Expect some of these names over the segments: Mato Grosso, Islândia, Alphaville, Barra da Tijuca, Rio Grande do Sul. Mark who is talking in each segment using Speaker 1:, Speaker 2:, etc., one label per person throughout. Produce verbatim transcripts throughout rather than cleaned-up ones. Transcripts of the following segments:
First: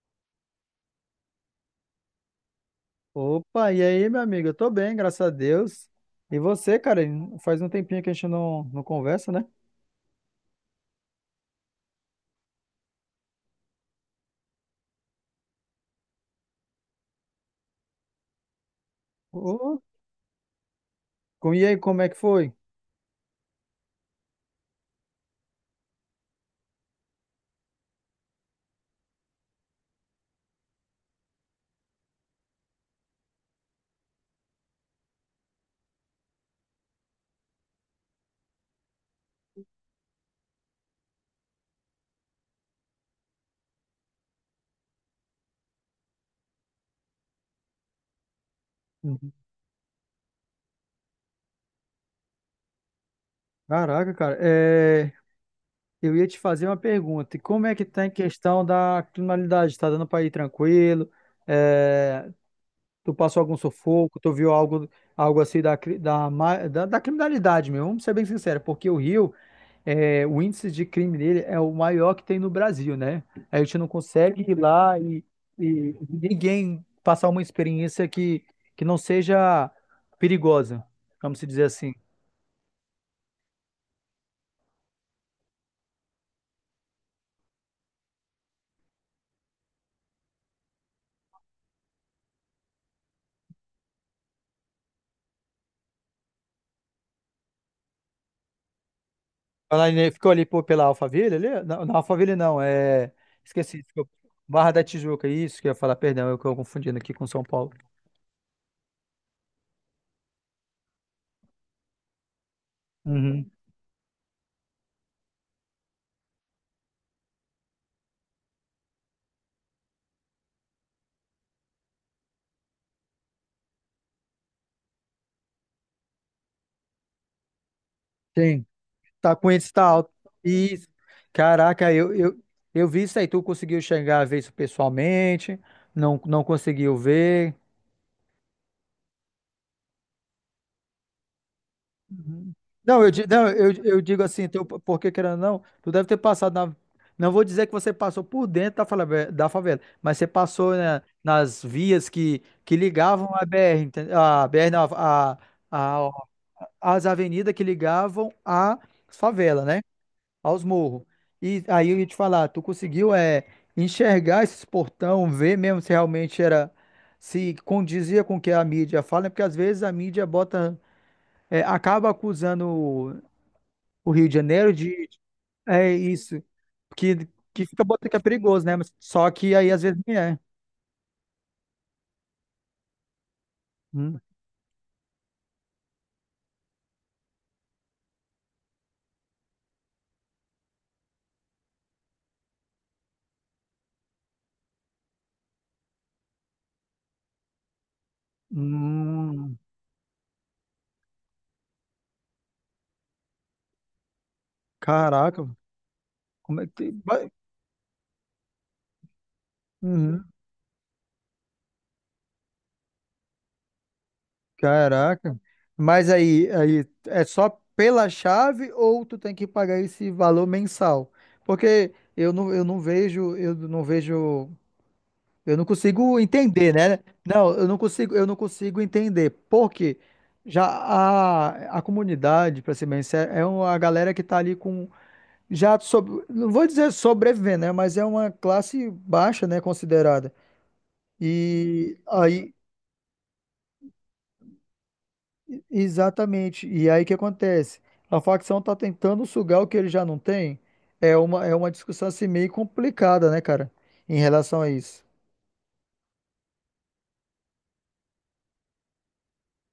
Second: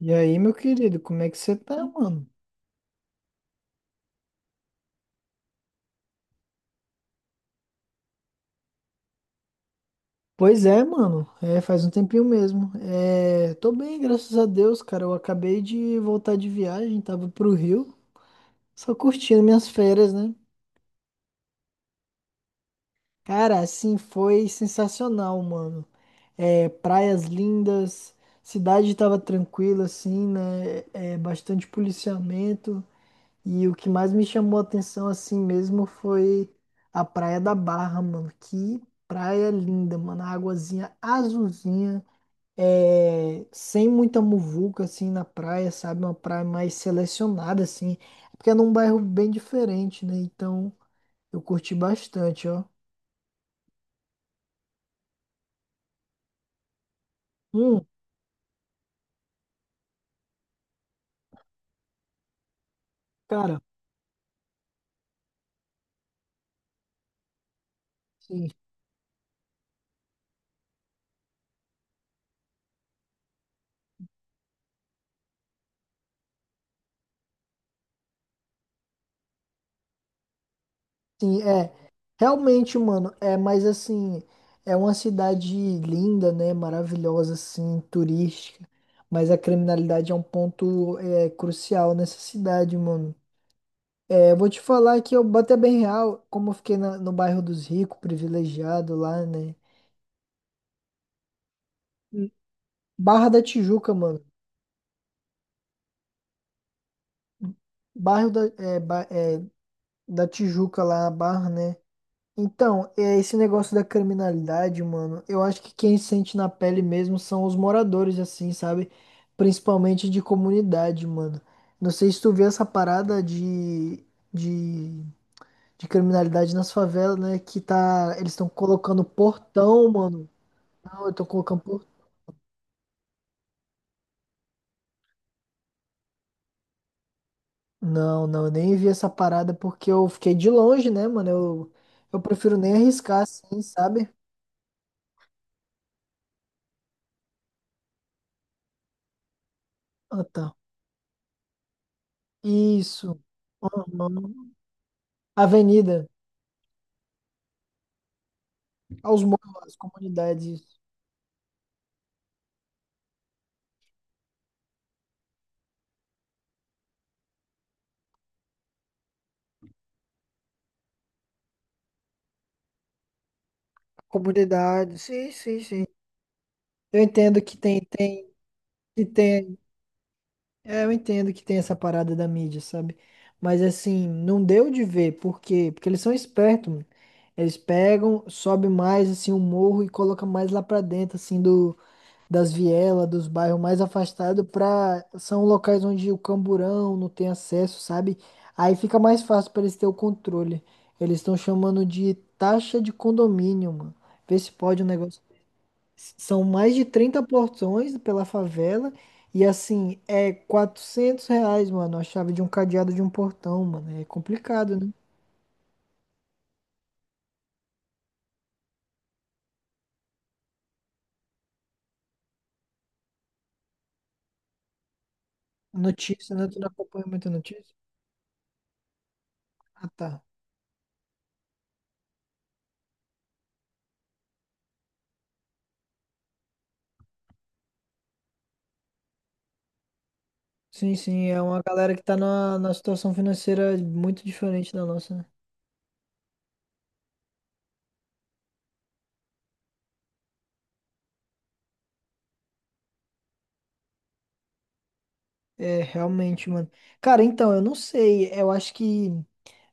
Speaker 1: E aí, meu querido, como é que você tá, mano?
Speaker 2: Opa, e aí, meu amigo? Eu tô bem, graças a Deus. E você, cara? Faz um tempinho que a gente não, não conversa, né?
Speaker 1: Pois é, mano, é, faz um tempinho mesmo. É, tô bem, graças a Deus, cara. Eu acabei de voltar de viagem, tava pro Rio, só curtindo minhas
Speaker 2: Ô,
Speaker 1: férias, né?
Speaker 2: com- e aí, como é que foi?
Speaker 1: Cara, assim, foi sensacional, mano. É, praias lindas, cidade tava tranquila, assim, né? É, é bastante policiamento. E o que mais me chamou a atenção assim mesmo foi a Praia da Barra, mano. Que praia linda, mano. A águazinha azulzinha, é... sem muita muvuca assim na praia, sabe? Uma praia mais selecionada assim. É, porque é num bairro bem
Speaker 2: Uhum.
Speaker 1: diferente, né? Então eu curti bastante, ó.
Speaker 2: Caraca, cara, é, eu ia te fazer uma pergunta. E como é
Speaker 1: Hum,
Speaker 2: que tá em questão da criminalidade? Tá dando pra ir tranquilo? É, tu passou algum
Speaker 1: cara.
Speaker 2: sufoco? Tu viu algo, algo assim da, cri- da, ma- da, da criminalidade mesmo? Vamos ser bem
Speaker 1: Sim.
Speaker 2: sincero, porque o Rio, é, o índice de crime dele é o maior que tem no Brasil, né? A gente não consegue ir lá e, e ninguém passar uma experiência que, que não seja perigosa, vamos
Speaker 1: Sim,
Speaker 2: se dizer
Speaker 1: é.
Speaker 2: assim.
Speaker 1: Realmente, mano, é, mas assim, é uma cidade linda, né? Maravilhosa, assim, turística. Mas a criminalidade é um ponto é, crucial nessa cidade, mano. É, eu vou te falar que eu bati bem real, como eu fiquei na- no bairro dos ricos, privilegiado lá, né?
Speaker 2: Ela ainda ficou ali pô, pela Alphaville, ali? Não, não, Alphaville não, é...
Speaker 1: Barra da
Speaker 2: Esqueci,
Speaker 1: Tijuca,
Speaker 2: desculpa.
Speaker 1: mano.
Speaker 2: Barra da Tijuca, isso que eu ia falar, perdão, eu estou confundindo aqui com São Paulo.
Speaker 1: Bairro da, é, ba- é, da Tijuca lá, a Barra, né? Então, é, esse
Speaker 2: Uhum.
Speaker 1: negócio da criminalidade, mano, eu acho que quem sente na pele mesmo são os moradores, assim, sabe? Principalmente de comunidade, mano. Não sei se tu vê essa parada de, de, de criminalidade nas favelas, né? Que tá. Eles estão
Speaker 2: Sim.
Speaker 1: colocando
Speaker 2: Tá com índice tá
Speaker 1: portão,
Speaker 2: alto.
Speaker 1: mano.
Speaker 2: Isso.
Speaker 1: Não, eu tô colocando portão.
Speaker 2: Caraca, eu, eu, eu vi isso aí. Tu conseguiu chegar a ver isso pessoalmente? Não, não conseguiu ver?
Speaker 1: Não, não, eu nem vi essa parada porque eu fiquei de longe, né, mano? Eu, eu
Speaker 2: Uhum.
Speaker 1: prefiro nem
Speaker 2: Não, eu,
Speaker 1: arriscar,
Speaker 2: di- não,
Speaker 1: assim,
Speaker 2: eu, eu
Speaker 1: sabe?
Speaker 2: digo assim, teu, porque querendo ou não, tu deve ter passado na. Não vou dizer que você passou por dentro da favela, da favela, mas
Speaker 1: Ah,
Speaker 2: você
Speaker 1: tá.
Speaker 2: passou, né, nas vias que, que
Speaker 1: Isso.
Speaker 2: ligavam a B R, ente-
Speaker 1: Uhum.
Speaker 2: a B R, não, a, a,
Speaker 1: Avenida.
Speaker 2: a- as avenidas que ligavam à
Speaker 1: Aos morros,
Speaker 2: favela,
Speaker 1: às
Speaker 2: né?
Speaker 1: comunidades.
Speaker 2: Aos morros. E aí eu ia te falar, tu conseguiu é, enxergar esses portão, ver mesmo se realmente era, se condizia com o que a mídia fala, né? Porque às vezes a mídia bota, é, acaba acusando o o Rio de Janeiro
Speaker 1: Comunidades,
Speaker 2: de,
Speaker 1: sim, sim, sim.
Speaker 2: é isso,
Speaker 1: Eu
Speaker 2: que,
Speaker 1: entendo que
Speaker 2: que
Speaker 1: tem,
Speaker 2: fica botando que é
Speaker 1: tem,
Speaker 2: perigoso, né? Mas
Speaker 1: que
Speaker 2: só que
Speaker 1: tem.
Speaker 2: aí às vezes nem é.
Speaker 1: É, eu entendo que tem essa parada da mídia, sabe? Mas assim,
Speaker 2: Hum,
Speaker 1: não deu de ver, por quê? Porque eles são espertos, mano. Eles pegam, sobe mais assim o morro e coloca mais lá pra dentro, assim, do, das vielas, dos bairros mais afastados, pra... são locais onde o camburão não tem acesso, sabe? Aí fica mais fácil
Speaker 2: hum,
Speaker 1: para eles ter o controle. Eles estão chamando de taxa de condomínio, mano. Vê se pode um negócio.
Speaker 2: caraca,
Speaker 1: S- São
Speaker 2: como é
Speaker 1: mais de
Speaker 2: que...
Speaker 1: trinta portões pela favela e assim,
Speaker 2: Uhum.
Speaker 1: é quatrocentos reais, mano, a chave de um cadeado de um portão, mano. É complicado, né?
Speaker 2: Caraca. Mas aí, aí é só pela chave ou tu tem que pagar esse valor mensal? Porque eu não, eu não vejo, eu não vejo, eu não consigo
Speaker 1: Notícia, né? Tu não
Speaker 2: entender, né?
Speaker 1: acompanha muita
Speaker 2: Não, eu
Speaker 1: notícia?
Speaker 2: não consigo, eu não consigo entender. Por
Speaker 1: Ah,
Speaker 2: quê?
Speaker 1: tá.
Speaker 2: Já a, a comunidade, para ser bem sincero, é uma galera que tá ali com já sobre, não vou dizer sobrevivendo, né? Mas é uma classe baixa, né, considerada.
Speaker 1: Sim, sim, é uma galera
Speaker 2: E
Speaker 1: que tá
Speaker 2: aí
Speaker 1: numa, numa situação financeira muito diferente da nossa, né?
Speaker 2: exatamente. E aí o que acontece? A facção tá tentando sugar o que ele já não tem. É uma, é uma discussão assim meio complicada, né, cara? Em relação a isso.
Speaker 1: É, realmente, mano. Cara, então, eu não sei. Eu acho que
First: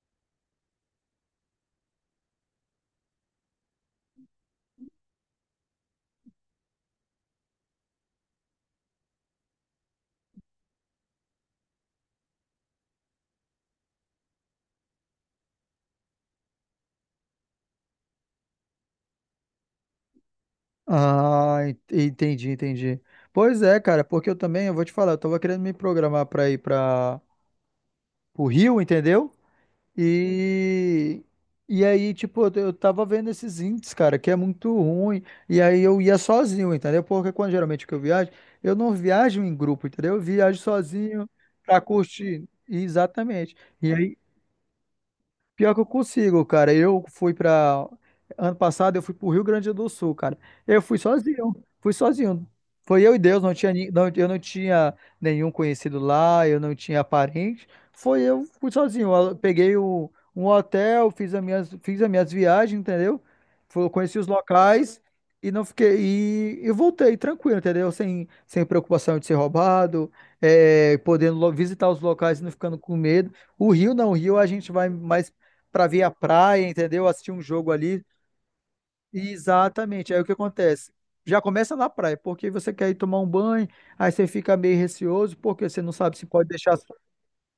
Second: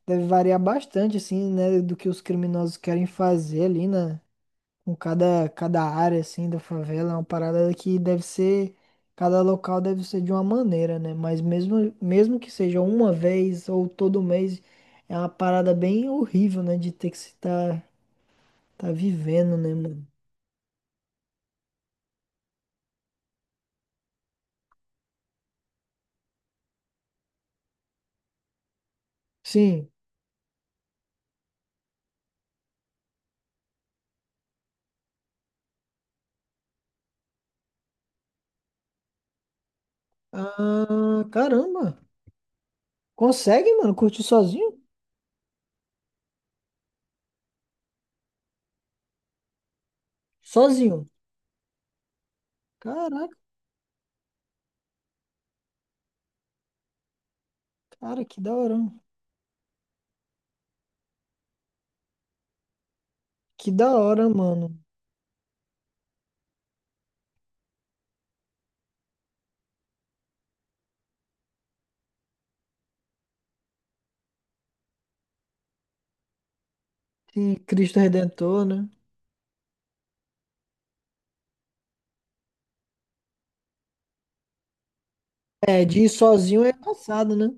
Speaker 1: deve variar bastante, assim, né, do que os criminosos querem fazer ali, né, com cada, cada área, assim, da favela. É uma parada que deve ser, cada local deve ser de uma maneira, né? Mas mesmo, mesmo que seja uma vez ou todo mês, é uma parada bem horrível, né, de ter que se tá, tá vivendo, né, mano?
Speaker 2: Ah, en- entendi, entendi. Pois é, cara, porque eu também, eu vou te falar, eu tava querendo me programar pra ir pra, pro Rio, entendeu?
Speaker 1: Sim.
Speaker 2: E, e aí, tipo, eu, eu tava vendo esses índices, cara, que é muito ruim. E aí eu ia sozinho, entendeu? Porque quando geralmente que eu viajo, eu não viajo em grupo, entendeu? Eu viajo
Speaker 1: Ah,
Speaker 2: sozinho pra
Speaker 1: caramba.
Speaker 2: curtir. Exatamente.
Speaker 1: Consegue, mano,
Speaker 2: E aí,
Speaker 1: curtir sozinho?
Speaker 2: pior que eu consigo, cara. Eu fui pra. Ano passado eu fui pro Rio Grande do Sul, cara. Eu fui
Speaker 1: Sozinho.
Speaker 2: sozinho, fui sozinho. Foi eu e
Speaker 1: Caraca.
Speaker 2: Deus, não tinha, ni- não, eu não tinha nenhum conhecido lá, eu não tinha parente. Foi
Speaker 1: Cara, que
Speaker 2: eu,
Speaker 1: da
Speaker 2: fui
Speaker 1: hora.
Speaker 2: sozinho. Eu peguei o, um hotel, fiz as minhas, fiz as minhas viagens, entendeu?
Speaker 1: Que da
Speaker 2: Fui- conheci os
Speaker 1: hora, mano.
Speaker 2: locais e não fiquei. E, e voltei tranquilo, entendeu? Sem, sem preocupação de ser roubado, é, podendo lo- visitar os locais e não ficando com medo. O Rio não, o Rio a gente vai mais para ver a praia, entendeu? Assistir um
Speaker 1: Sim,
Speaker 2: jogo
Speaker 1: Cristo
Speaker 2: ali.
Speaker 1: Redentor, né?
Speaker 2: E exatamente. Aí o que acontece? Já começa na praia, porque você quer ir tomar um banho, aí você fica meio receoso, porque você
Speaker 1: É,
Speaker 2: não
Speaker 1: de ir
Speaker 2: sabe se pode
Speaker 1: sozinho é
Speaker 2: deixar
Speaker 1: embaçado, né?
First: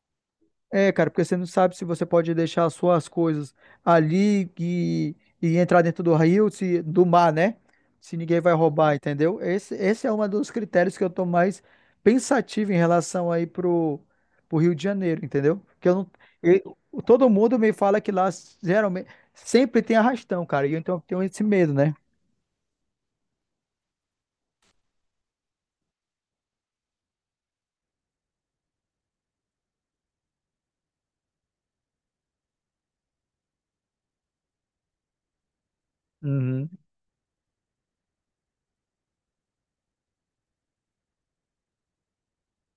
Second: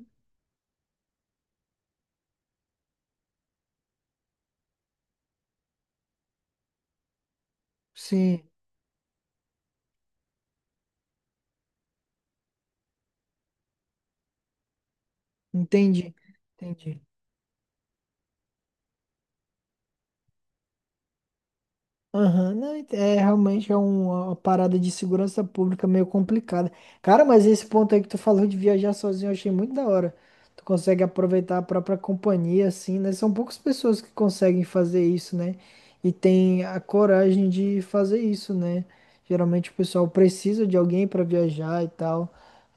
Speaker 2: é, cara, porque você não sabe se você pode deixar as suas coisas ali e, e entrar dentro do rio, se, do mar, né? Se ninguém
Speaker 1: Sim,
Speaker 2: vai roubar, entendeu? Esse, esse é um dos critérios que eu tô mais pensativo em relação aí pro, pro Rio de Janeiro, entendeu? Porque eu não,
Speaker 1: entendi.
Speaker 2: eu-
Speaker 1: Entendi.
Speaker 2: todo mundo me fala que lá geralmente sempre tem arrastão, cara, e eu, então eu tenho esse medo, né?
Speaker 1: Aham, não, ent- é realmente é um, uma uma parada de segurança pública meio complicada. Cara, mas esse ponto aí que tu falou de viajar sozinho, eu achei muito da hora. Tu consegue aproveitar a própria companhia, assim, né? São poucas pessoas que conseguem fazer isso, né? E tem
Speaker 2: Uhum,
Speaker 1: a coragem de fazer isso, né? Geralmente o pessoal precisa de alguém pra viajar e tal.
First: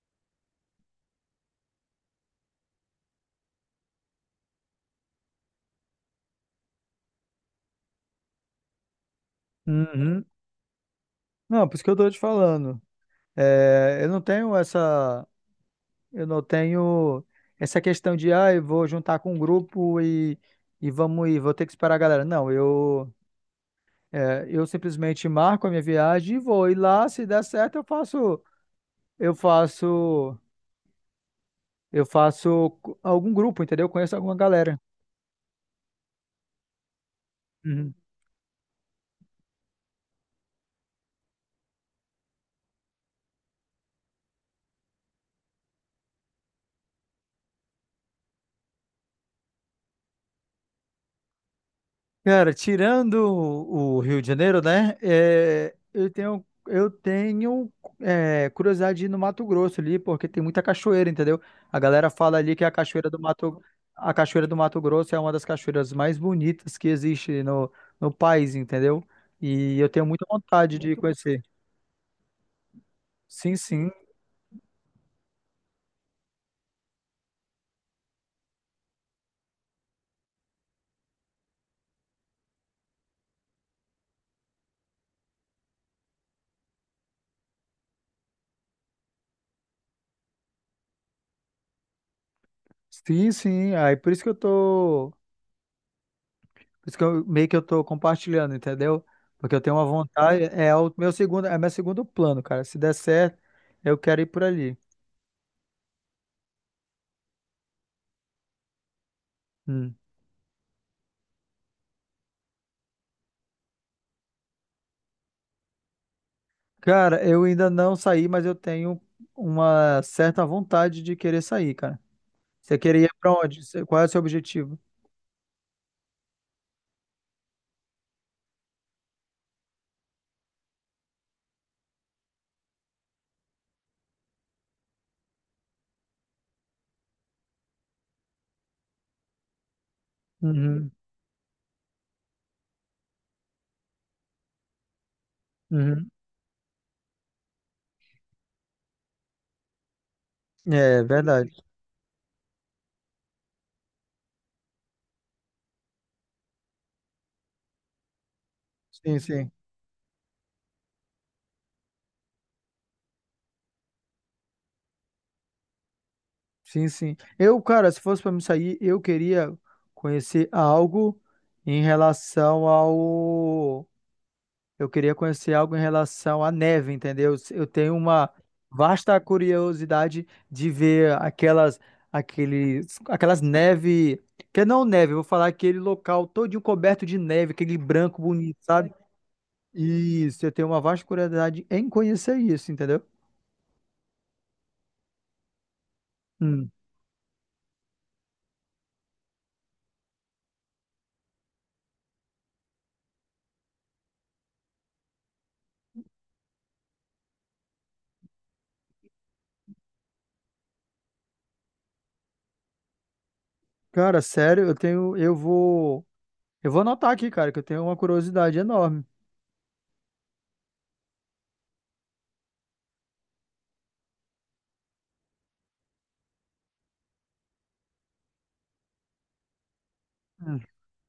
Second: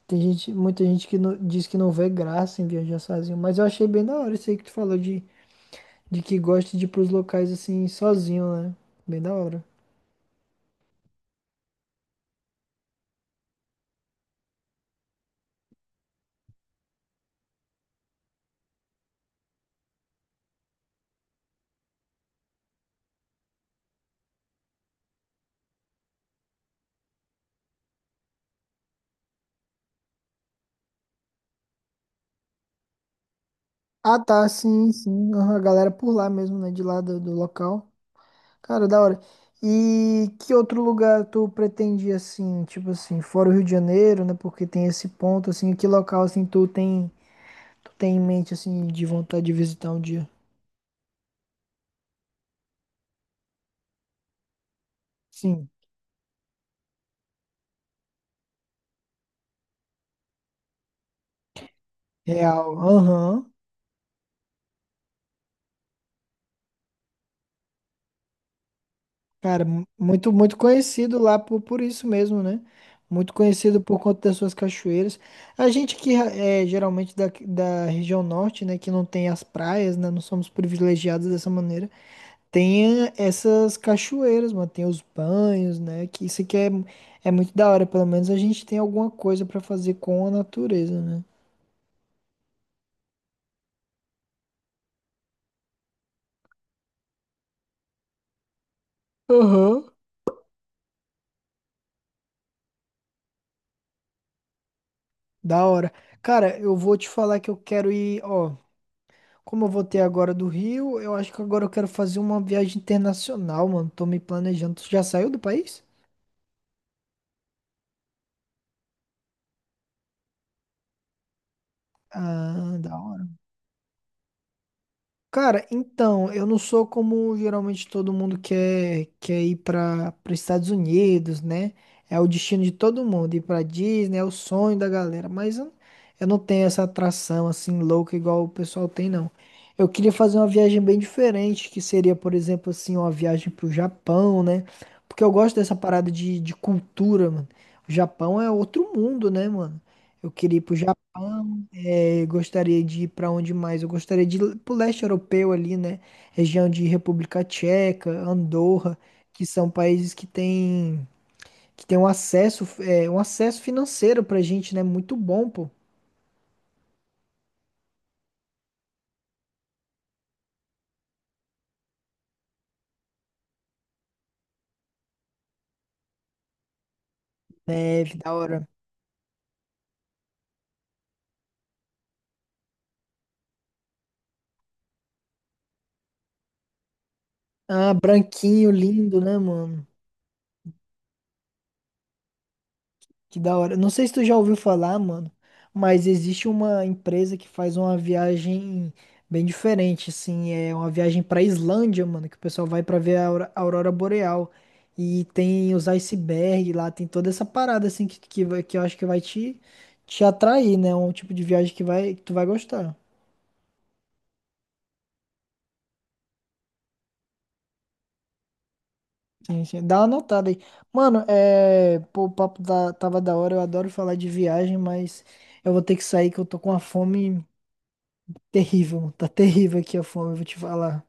Speaker 1: Tem gente, muita gente que não- diz que não vê graça em viajar sozinho, mas eu achei bem da hora isso aí que tu falou de, de que gosta de ir pros locais assim sozinho, né? Bem da hora.
Speaker 2: uhum. Não, por isso que eu tô te falando. É, eu não tenho essa. Eu não tenho essa questão de, ah, eu vou juntar com um grupo e, e vamos ir, vou ter que esperar a galera. Não, eu, é, eu simplesmente marco a minha viagem e vou. E lá, se der certo, eu faço, eu faço, eu faço co- algum grupo, entendeu? Eu conheço
Speaker 1: Ah,
Speaker 2: alguma
Speaker 1: tá,
Speaker 2: galera.
Speaker 1: sim, sim. aham, A galera por lá mesmo, né? De lá do, do local.
Speaker 2: Uhum.
Speaker 1: Cara, da hora. E que outro lugar tu pretende, assim, tipo assim, fora o Rio de Janeiro, né? Porque tem esse ponto, assim, que local, assim, tu tem, tu tem em mente, assim, de vontade de visitar um dia?
Speaker 2: Cara, tirando o o Rio de Janeiro, né?
Speaker 1: Sim,
Speaker 2: É, eu tenho, eu tenho é, curiosidade de ir no Mato Grosso ali, porque tem muita cachoeira, entendeu? A galera fala ali que a
Speaker 1: real.
Speaker 2: cachoeira do
Speaker 1: Aham.
Speaker 2: Mato, a cachoeira do Mato Grosso é uma das cachoeiras mais bonitas que existe no, no país, entendeu?
Speaker 1: Cara,
Speaker 2: E
Speaker 1: mu-
Speaker 2: eu tenho muita
Speaker 1: muito, muito
Speaker 2: vontade de
Speaker 1: conhecido lá
Speaker 2: conhecer.
Speaker 1: por, por isso mesmo, né? Muito
Speaker 2: Sim,
Speaker 1: conhecido
Speaker 2: sim,
Speaker 1: por conta das suas cachoeiras. A gente que é geralmente da, da região norte, né? Que não tem as praias, né? Não somos privilegiados dessa maneira. Tem eh, essas cachoeiras, mano. Tem os banhos, né? Que isso aqui é, é muito da hora. Pelo menos a gente tem alguma coisa pra fazer com a natureza, né?
Speaker 2: sim, sim. Aí por isso que eu tô por isso que eu, meio que eu tô compartilhando, entendeu? Porque eu tenho
Speaker 1: Aham.
Speaker 2: uma vontade, é o meu segundo, é meu segundo plano, cara. Se der certo, eu quero ir por ali.
Speaker 1: Da hora. Cara, eu vou te falar que eu quero ir, ó. Como eu
Speaker 2: Hum.
Speaker 1: voltei agora do Rio, eu acho que agora eu quero fazer uma viagem internacional, mano. Tô me planejando. Tu já saiu do país?
Speaker 2: Cara, eu ainda não saí, mas eu tenho uma certa vontade de querer sair, cara.
Speaker 1: Ah,
Speaker 2: Você
Speaker 1: da
Speaker 2: queria ir
Speaker 1: hora.
Speaker 2: pra onde? Você- Qual é o seu objetivo?
Speaker 1: Cara, então, eu não sou como geralmente todo mundo quer, quer ir para os Estados Unidos, né? É o destino de todo mundo, ir para Disney é o sonho da galera, mas eu, eu não tenho essa atração assim louca igual o pessoal tem, não. Eu queria fazer uma viagem
Speaker 2: Uhum,
Speaker 1: bem diferente, que seria, por exemplo, assim, uma viagem para o Japão, né? Porque eu gosto dessa
Speaker 2: uhum.
Speaker 1: parada de, de cultura, mano. O Japão é outro mundo, né, mano? Eu queria ir pro Japão.
Speaker 2: É verdade.
Speaker 1: É, gostaria de ir para onde mais? Eu gostaria de ir para o leste europeu ali, né? Região de República Tcheca, Andorra,
Speaker 2: Sim,
Speaker 1: que
Speaker 2: sim.
Speaker 1: são países que têm que têm um acesso, é, um acesso financeiro pra gente, né? Muito bom, pô.
Speaker 2: Sim, sim. Eu, cara, se fosse pra me sair, eu queria conhecer algo em relação ao eu queria conhecer algo em relação à neve, entendeu? Eu tenho
Speaker 1: Neve,
Speaker 2: uma
Speaker 1: da hora.
Speaker 2: vasta curiosidade de ver aquelas, aqueles, aquelas neve, que não neve, eu vou falar aquele local todinho coberto de neve, aquele
Speaker 1: Ah,
Speaker 2: branco bonito,
Speaker 1: branquinho,
Speaker 2: sabe?
Speaker 1: lindo, né, mano?
Speaker 2: Isso, eu tenho uma vasta curiosidade em conhecer isso, entendeu?
Speaker 1: Que da hora. Não sei se tu já ouviu falar, mano, mas existe
Speaker 2: Hum.
Speaker 1: uma empresa que faz uma viagem bem diferente, assim, é uma viagem pra Islândia, mano, que o pessoal vai pra ver a aura- a aurora boreal e tem os icebergs lá, tem toda essa parada assim que que, vai- que eu acho que vai te te atrair, né? Um tipo de viagem que vai que tu vai gostar.
Speaker 2: Cara, sério, eu tenho, eu vou, eu vou anotar aqui, cara, que eu tenho uma curiosidade enorme.
Speaker 1: Sim, sim. Dá uma anotada aí. Mano, é, pô, o papo da- tava da hora, eu adoro falar de viagem, mas eu vou ter que sair que eu tô com uma fome terrível. Tá terrível aqui a fome, eu vou te falar.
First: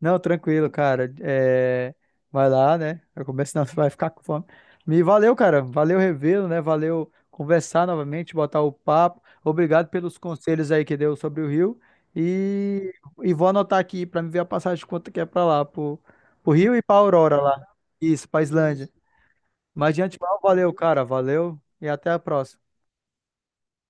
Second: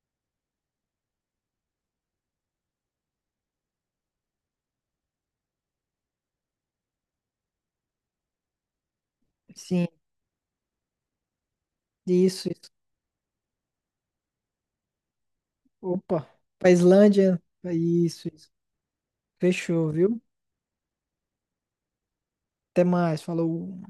Speaker 2: Não, tranquilo, cara. É, vai lá, né? Eu começo, senão você vai ficar com fome. Me valeu, cara. Valeu revê-lo, né? Valeu conversar novamente, botar o papo.
Speaker 1: Sim.
Speaker 2: Obrigado pelos conselhos aí que deu sobre o Rio.
Speaker 1: Isso, isso.
Speaker 2: E, e vou anotar aqui pra me ver a passagem de quanto que é pra lá, pro,
Speaker 1: Opa,
Speaker 2: pro
Speaker 1: pra
Speaker 2: Rio e pra
Speaker 1: Islândia.
Speaker 2: Aurora lá.
Speaker 1: É isso,
Speaker 2: Isso, pra
Speaker 1: isso.
Speaker 2: Islândia. Isso.
Speaker 1: Fechou,
Speaker 2: Mas de
Speaker 1: viu?
Speaker 2: antemão, valeu, cara. Valeu e até a próxima.
Speaker 1: Até mais, falou.